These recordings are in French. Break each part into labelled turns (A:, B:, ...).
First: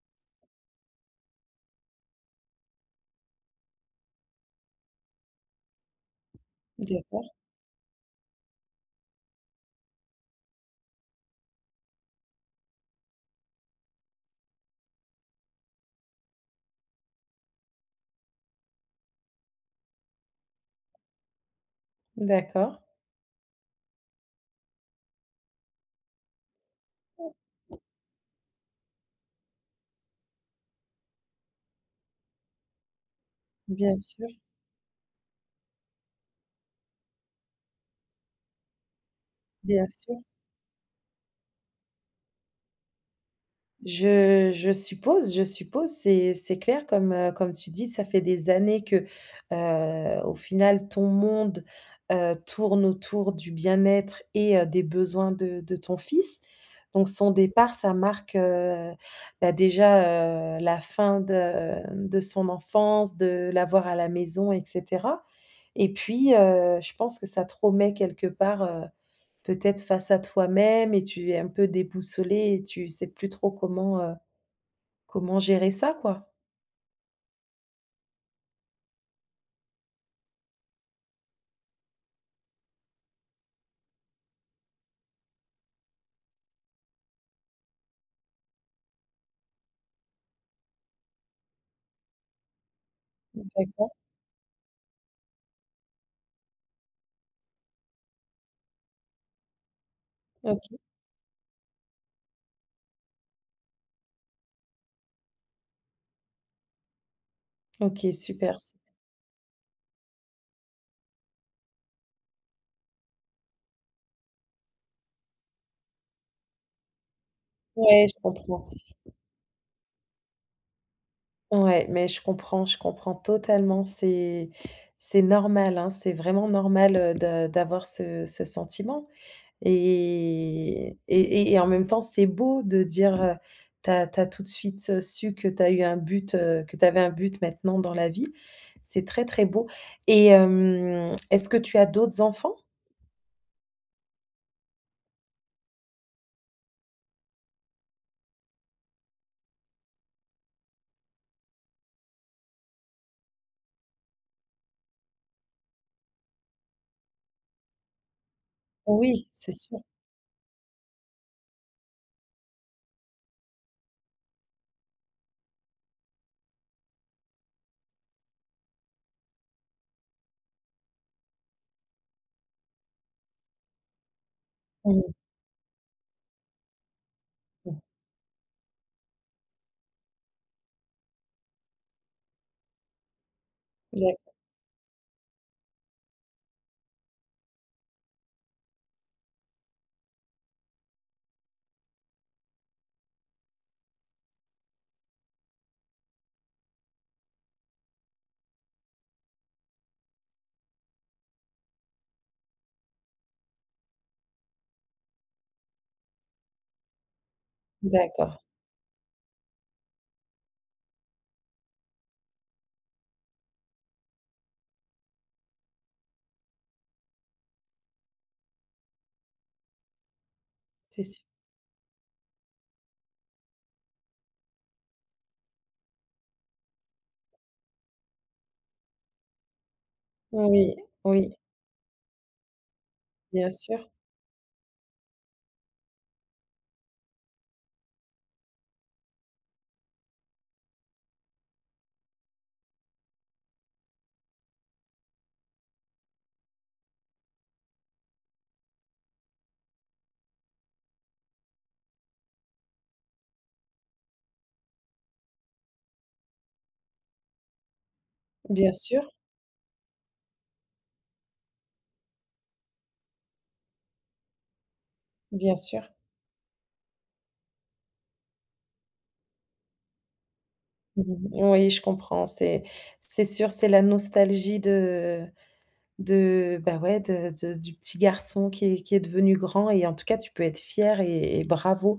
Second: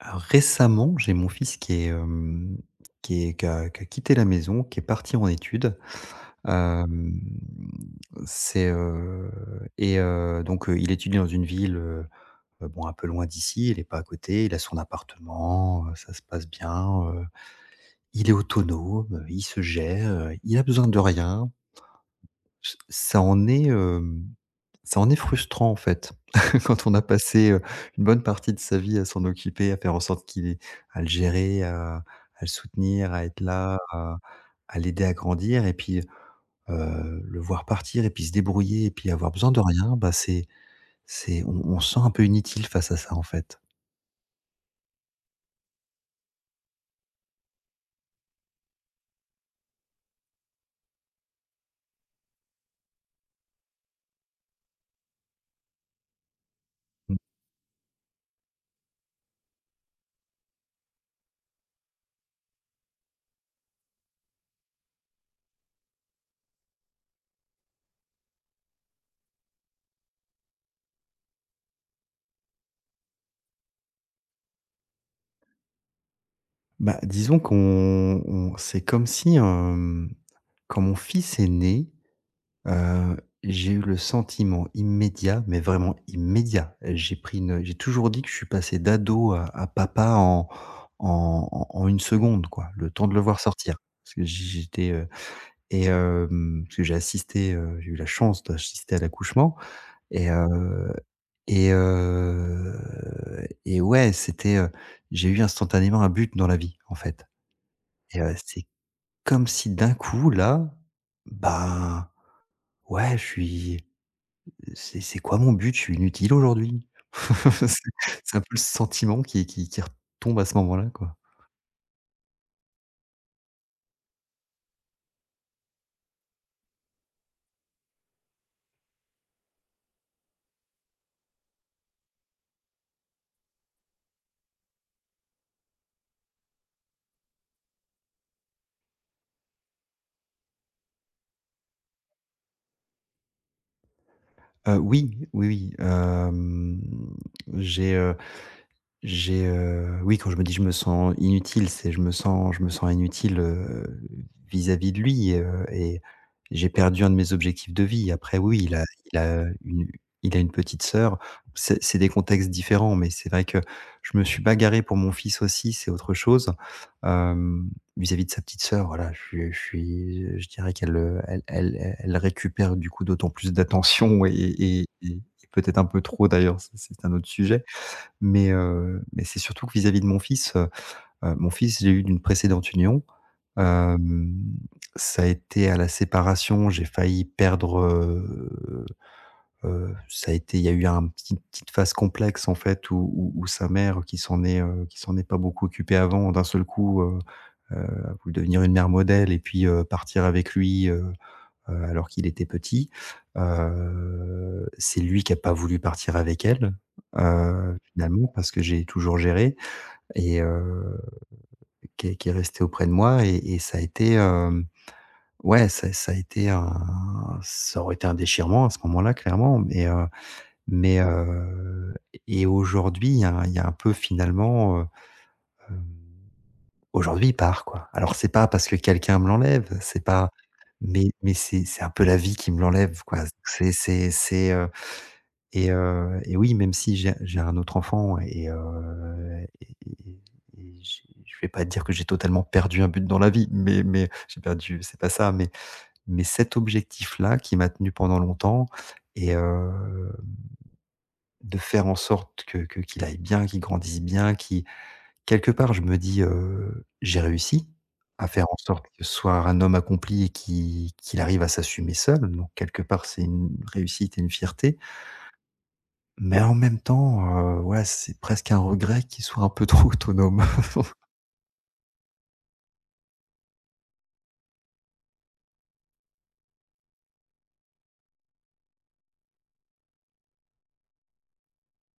A: Alors, récemment, j'ai mon fils qui est, hem, qui est qui a quitté la maison, qui est parti en études. Hem,
B: D'accord,
A: c'est, et donc, Il étudie dans une ville, bon, un peu loin d'ici, il n'est pas à côté, il a son appartement, ça se passe bien, il est autonome, il se gère, il a besoin de rien. Ç
B: d'accord.
A: ça en est, hem, Ça en est frustrant, en fait, quand on a passé, une bonne partie de sa vie à s'en occuper, à faire en sorte qu'il ait à le gérer, à à le soutenir, à être là,
B: Bien
A: à
B: sûr,
A: à l'aider à grandir et puis, le voir partir et puis se débrouiller et puis avoir besoin de
B: bien
A: rien, bah,
B: sûr.
A: c'est on se sent un peu inutile face à ça, en fait.
B: Je suppose, je suppose. C'est clair comme, comme tu dis, ça fait des années que, au final, ton monde, tourne autour du bien-être et des besoins de ton fils. Donc
A: Mmh.
B: son départ, ça marque, bah, déjà, la fin de son enfance, de l'avoir à la maison et cetera et puis, je pense que ça te remet quelque part, peut-être face à toi-même et tu es un peu déboussolé et tu sais plus trop comment, Comment gérer ça, quoi?
A: Bah, disons qu'on on c'est comme si, quand mon fils est né, Heu, j'ai eu le sentiment immédiat, mais vraiment immédiat, j'ai pris une j'ai toujours dit que je suis passé d'ado à papa en 1 seconde quoi, le temps de le voir sortir.
B: D'accord.
A: Parce que j'étais, heu parce que j'ai assisté, j'ai eu la chance d'assister à l'accouchement et
B: OK.
A: heu et heu et ouais, c'était, j'ai eu instantanément un but dans la vie, en fait.
B: OK,
A: et heu,
B: super,
A: c'est
B: c'est
A: comme si d'un coup là, bah ouais, je suis c'est quoi mon but? Je suis inutile aujourd'hui? C'est
B: ouais, je
A: c'est un peu le
B: comprends.
A: sentiment qui retombe à ce moment-là, quoi.
B: Ouais, mais je comprends totalement. C'est normal, hein, c'est vraiment normal, de d'avoir ce sentiment et et et en même temps, c'est beau de dire, t'as as tout de suite, su que t'as eu un but, que t'avais un but maintenant dans la vie. C'est très, très beau et est-ce que tu as d'autres enfants?
A: Oui, oui, oui, j'ai, heu J'ai, oui, quand je me dis: «Je me sens inutile», c'est je me sens inutile, vis-à-vis de lui, et j'ai perdu un de mes objectifs de vie. Après oui, il
B: Oui,
A: a
B: c'est sûr.
A: une il a une petite sœur. C'est des contextes différents, mais c'est vrai que je me suis bagarré pour mon fils aussi, c'est autre chose. Hem, Vis-à-vis de sa petite sœur, voilà, je dirais qu'elle, elle récupère du coup d'autant plus d'attention et et et
B: Mmh.
A: et peut-être un peu trop d'ailleurs, ça c'est un autre sujet.
B: Mh.
A: Mais c'est surtout que vis-à-vis de mon fils, j'ai eu d'une précédente union.
B: D'ac
A: Hem, Ça a été à la séparation, j'ai failli perdre, ça a été il y a eu un petit une petite phase complexe en fait où sa mère qui qui s'en est pas beaucoup occupée avant, d'un seul coup, heu, a voulu devenir une mère modèle et puis, partir avec lui, alors qu'il était petit. C'est lui qui a pas voulu partir avec elle, finalement,
B: d'accord,
A: parce que j'ai toujours géré et heu, qui est resté auprès de moi et ça a été, hem, ouais, ça ça a été un ça aurait été un déchirement à ce moment-là, clairement, mais heu mais
B: c'est sûr.
A: heu et aujourd'hui, il y a un peu finalement, aujourd'hui, il part, quoi. Alors c'est pas parce que quelqu'un me l'enlève, c'est pas
B: Oui,
A: mais mais
B: oui,
A: c'est un peu la vie qui me l'enlève, quoi.
B: bien sûr,
A: C'est, et Et oui, même si j'ai un autre enfant et j'ai je vais pas dire que j'ai totalement perdu un but dans la vie, mais j'ai perdu c'est pas ça, mais cet objectif-là qui m'a tenu pendant longtemps et heu, de faire en sorte que qu'il aille bien, qu'il grandisse bien, qu'il… Quelque part, je me dis, «J'ai réussi à faire en
B: bien
A: sorte que
B: sûr,
A: ce soit un homme accompli et qui qu'il arrive à s'assumer seul», donc quelque part, c'est une réussite et une fierté.
B: bien sûr.
A: Mais en même temps, ouais, c'est presque un regret qu'il soit un peu trop autonome.
B: Mmh. Oui, je comprends, c'est sûr, c'est la nostalgie de bah, ouais, de du petit garçon qui est devenu grand et en tout cas, tu peux être fier et bravo.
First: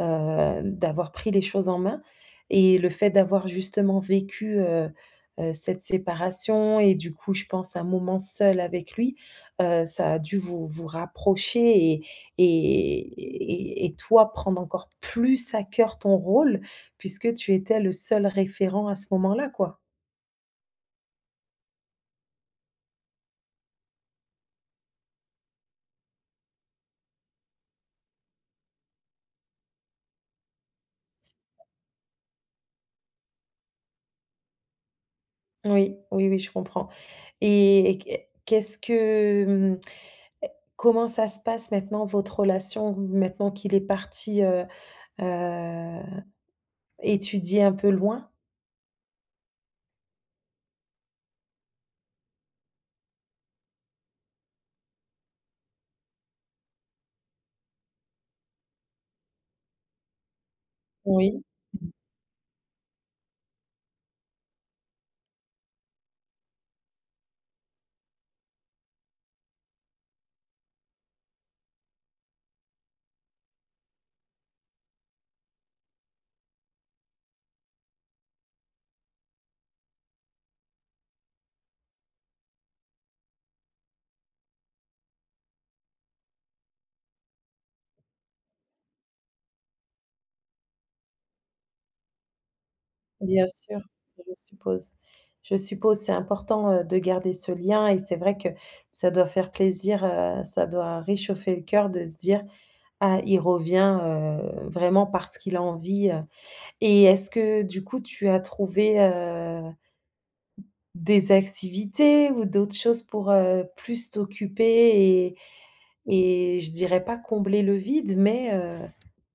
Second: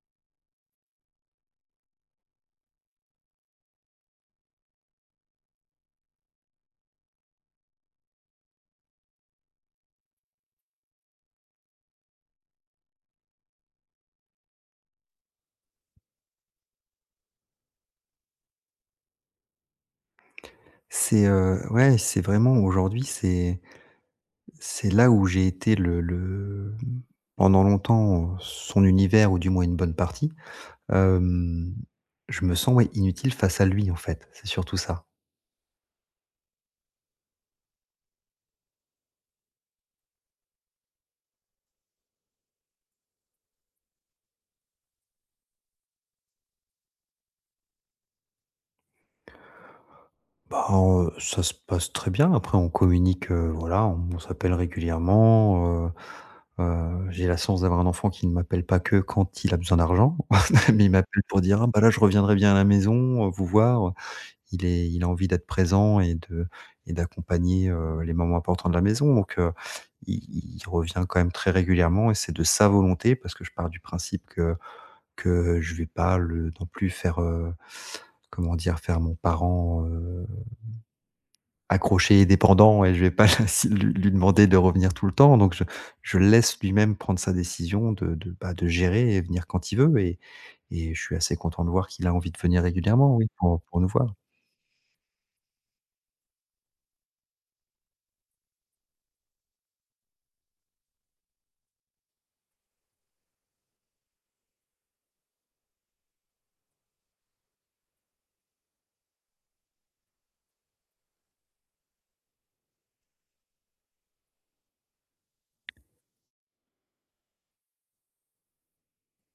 B: D'avoir pris les choses en main et le fait d'avoir justement vécu, cette séparation et du coup, je pense un moment seul avec lui, ça a dû vous vous rapprocher et et toi prendre encore plus à cœur ton rôle puisque tu étais le seul référent à ce moment-là, quoi.
A: Ouais, c'est vraiment aujourd'hui, c'est là où j'ai été le pendant longtemps, son univers ou du moins une bonne partie. Hem, je me sens, ouais, inutile face à lui, en fait, c'est surtout ça.
B: Oui, oui, oui, je comprends et qu'est-ce que, mmh, comment ça se passe maintenant votre relation maintenant qu'il est parti, heu Étudier un peu loin?
A: Bah, ça se passe très bien. Après, on communique, voilà, on s'appelle régulièrement, j'ai la chance d'avoir un enfant qui ne m'appelle pas que quand il a besoin d'argent, mais il m'appelle pour
B: Oui,
A: dire: «Ah bah, là, je reviendrai bien à la maison, vous voir». Il a envie d'être présent et de et d'accompagner, les moments importants de la maison, donc il il revient quand même très régulièrement et c'est de sa volonté parce que je pars du principe que je vais pas le non plus faire, comment dire? Faire mon parent, accroché et dépendant et je vais pas si lui lui demander de revenir tout le temps donc je le laisse lui-même prendre sa décision de gérer et venir quand il veut et je suis assez content de voir qu'il a envie de venir régulièrement, oui,
B: bien
A: pour
B: sûr,
A: nous voir.
B: je suppose. Je suppose, c'est important, de garder ce lien et c'est vrai que ça doit faire plaisir, ça doit réchauffer le cœur de se dire: «Ah, il revient, vraiment parce qu'il a envie», et est-ce que du coup tu as trouvé, des activités ou d'autres choses pour, plus t'occuper et je dirais pas combler le vide mais,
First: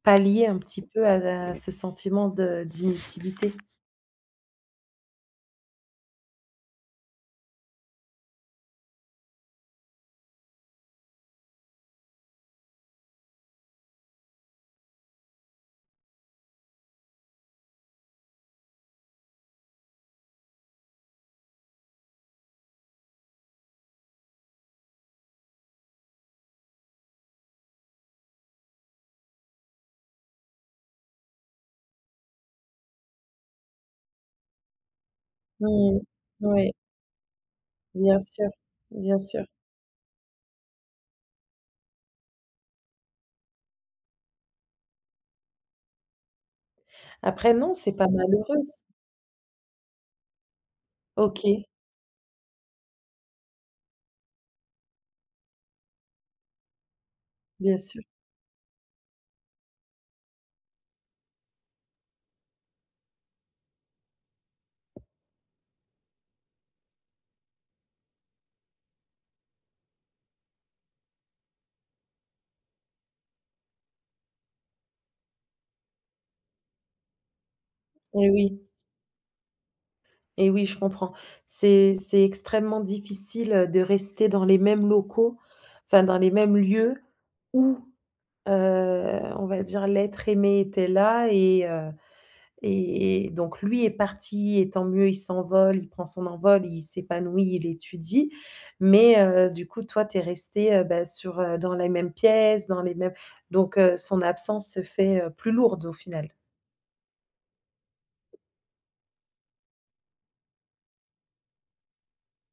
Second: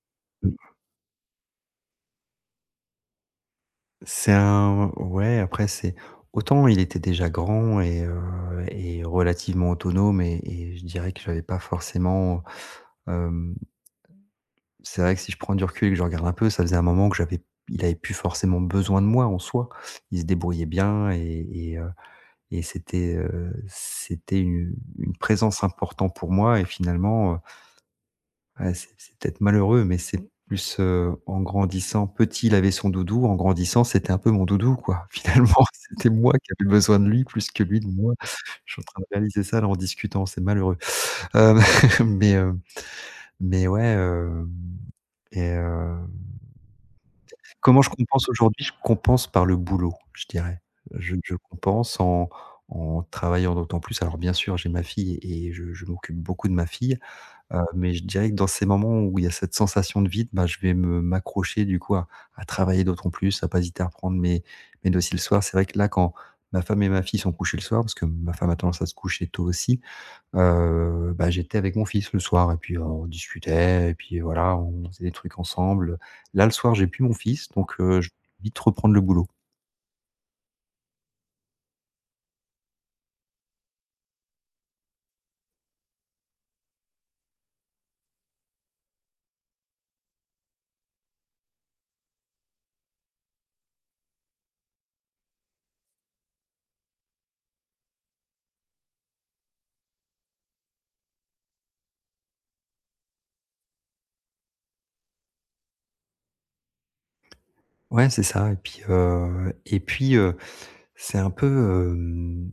B: pallier
A: Mmh.
B: un petit peu à ce sentiment de d'inutilité?
A: C'est un ouais, après c'est Autant il était déjà grand et relativement autonome et je dirais que j'avais pas forcément, hem, c'est vrai que si je prends du recul et que je regarde un peu, ça faisait un moment que j'avais il avait plus forcément besoin de moi en soi. Il se débrouillait bien et c'était, c'était une présence importante pour moi et finalement, ah, c'est peut-être malheureux, mais c'est plus, en grandissant, petit, il avait son doudou, en grandissant, c'était un peu mon doudou, quoi. Finalement,
B: Mmh.
A: c'était moi qui avais
B: Ouais,
A: besoin de lui plus que lui de moi.
B: bien sûr,
A: Je suis en train de
B: bien
A: réaliser
B: sûr.
A: ça, là, en discutant, c'est malheureux. Hem, mais, heu, mais ouais, heu et heu
B: Après non,
A: Comment je
B: c'est pas
A: compense
B: malheureux
A: aujourd'hui? Je
B: c.
A: compense par le boulot, je dirais. Je
B: OK,
A: compense en travaillant d'autant plus. Alors bien sûr, j'ai ma fille et je m'occupe beaucoup de ma fille,
B: bien
A: mais
B: sûr.
A: je dirais que dans ces moments où il y a cette sensation de vide, bah, je vais me m'accrocher du coup à travailler d'autant plus, à pas hésiter à reprendre mes dossiers le soir. C'est vrai que là, quand ma femme et ma fille sont couchées le soir, parce que ma femme a tendance à se coucher tôt aussi, bah, j'étais avec mon fils le soir et puis, on discutait et puis voilà, on faisait des trucs ensemble. Là, le soir, j'ai plus mon fils, donc je vais
B: Et
A: vite
B: oui,
A: reprendre le boulot.
B: et oui, je comprends. C'est extrêmement difficile, de rester dans les mêmes locaux, enfin dans les mêmes lieux où, on va dire l'être aimé était là et donc lui est parti et tant mieux, il s'envole, il prend son envol, il s'épanouit, il étudie. Mais du coup, toi, tu es restée, bah, sur, dans les mêmes pièces, dans les mêmes donc son absence se fait, plus lourde au final.
A: Ouais, c'est ça c'est un peu, hem,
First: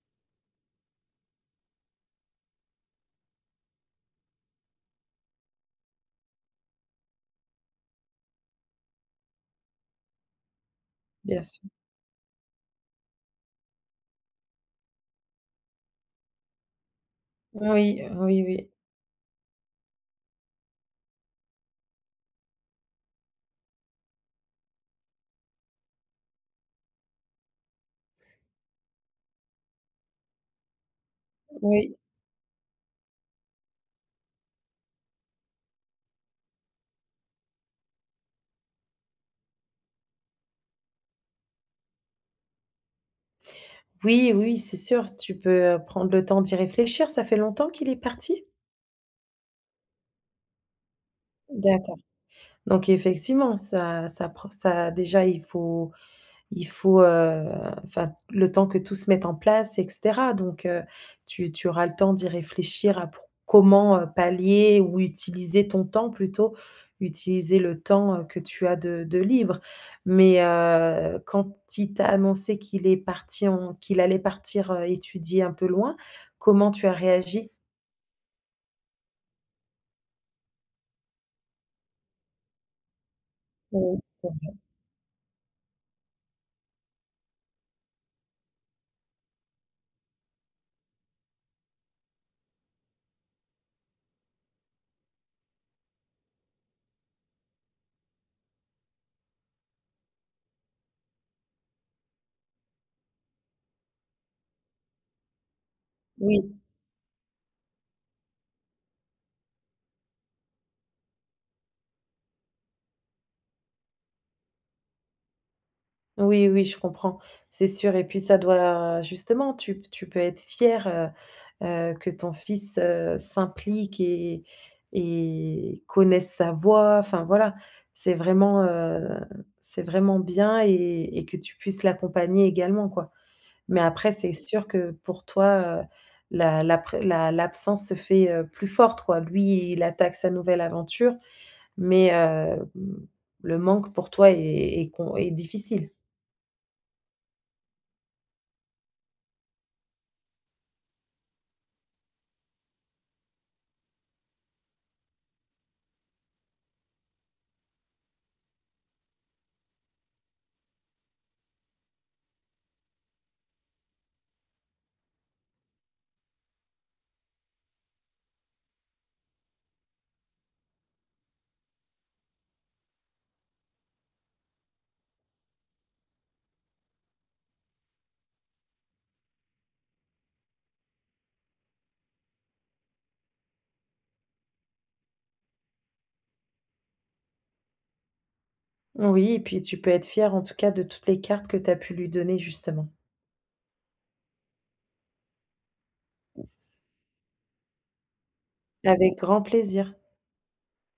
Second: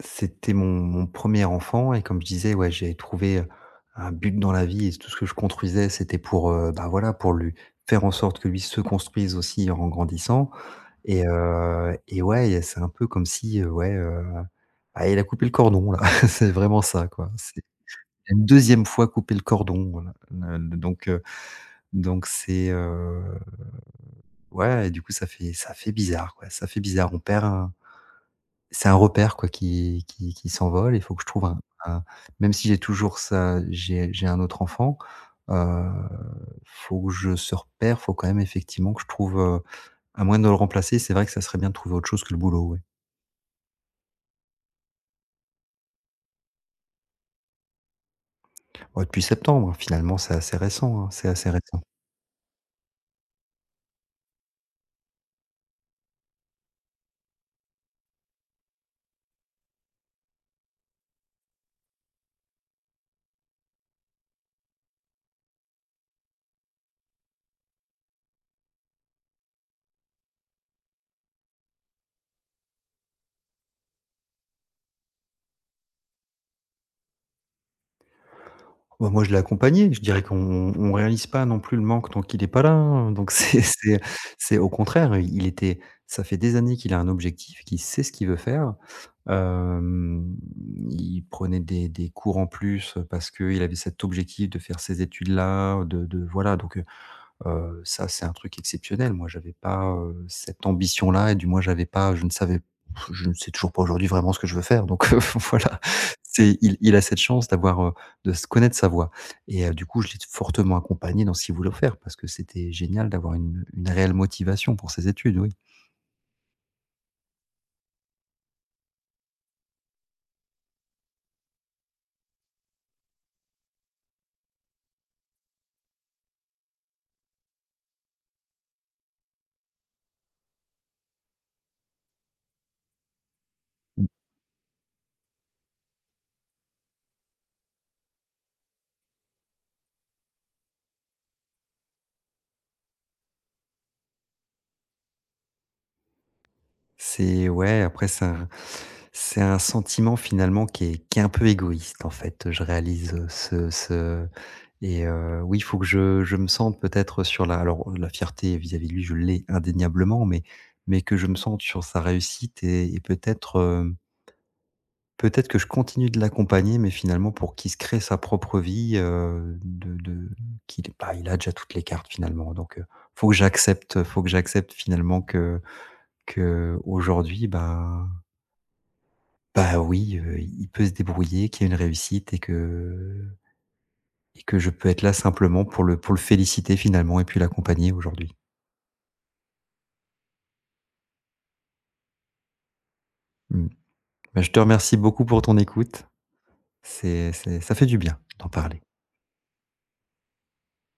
A: c'était mon 1 enfant et comme je disais, ouais, j'ai trouvé, un but dans la vie et tout ce que je construisais, c'était pour, bah, voilà, pour lui faire en sorte que lui se construise aussi en grandissant.
B: Bien sûr.
A: Et ouais, c'est un peu comme si, ah, il a coupé le cordon là. C'est vraiment ça, quoi. C'est
B: Oui, oui,
A: une
B: oui,
A: deuxième fois couper le cordon, voilà. Ne donc donc c'est, Ouais et du coup ça fait bizarre, quoi. Ça fait bizarre. On perd un C'est un repère, quoi, qui s'envole. Il faut que je trouve
B: oui.
A: un Même si j'ai toujours ça j'ai un autre enfant, heu, faut que je ce repère, faut quand même effectivement que je trouve, à moins de le remplacer, c'est vrai que ça serait bien de trouver autre chose que le boulot, ouais.
B: Oui, oui, c'est sûr, tu peux, prendre le temps d'y réfléchir. Ça fait longtemps qu'il est parti?
A: Ouais, depuis septembre, hein, finalement, c'est assez récent, hein, c'est assez récent.
B: D'accord. Donc effectivement, ça ça prend ça déjà, il faut. Il faut, enfin, le temps que tout se mette en place et cetera donc tu auras le temps d'y réfléchir à pour comment, pallier ou utiliser ton temps plutôt, utiliser le temps, que tu as de libre mais quand il t'a annoncé qu'il allait partir, étudier un peu loin, comment tu as réagi?
A: Bah, moi, je l'ai accompagné, je dirais qu'on on réalise pas non plus le manque tant qu'il est pas là, hein, donc
B: Oui,
A: c'est au contraire, il était ça fait des années qu'il a un objectif, qu'il sait ce qu'il veut faire. Hem, il prenait des cours en plus, parce qu'il avait cet objectif de faire ces études-là, de voilà donc ça, c'est un truc exceptionnel. Moi, j'avais pas, cette ambition-là et du moins, j'avais pas je ne savais, je ne sais toujours pas aujourd'hui vraiment ce que je veux faire donc voilà.
B: oui,
A: C'est Il a cette chance d'avoir, de se connaître sa voix et du coup, je l'ai fortement accompagné dans ce qu'il voulait faire parce que c'était génial d'avoir une réelle motivation pour ses études, oui.
B: oui, oui, je comprends, c'est sûr et puis ça doit justement, tu peux être fière, que ton fils, s'implique et connaisse sa voix, enfin voilà. C'est vraiment, heu, c'est vraiment bien et que tu puisses l'accompagner également, quoi. Mais après, c'est sûr que pour toi, la la pré la l'absence se fait, plus forte, quoi. Lui, il attaque sa nouvelle aventure, mais le manque pour toi est difficile.
A: C'est ouais, après c'est un C'est un sentiment finalement qui est un peu égoïste en fait, je réalise, ce ce et oui, il faut que je me sente peut-être sur la, alors la fierté vis-à-vis de lui, je l'ai indéniablement, mais que je me sente sur sa réussite et peut-être, peut-être que je continue de l'accompagner, mais finalement pour qu'il se crée sa propre vie, de qu'il est bah, il a déjà toutes les cartes finalement donc, faut que j'accepte, faut que j'accepte finalement que aujourd'hui, bah, oui, il peut se débrouiller, qu'il y ait une réussite et que je peux être là simplement pour le féliciter finalement et puis l'accompagner aujourd'hui.
B: Oui et puis tu peux être fière en tout cas de toutes les cartes que tu as pu lui donner justement.
A: Mmh. Bah, je te remercie beaucoup pour ton écoute. C'est Ça fait du bien d'en parler.
B: Avec grand plaisir.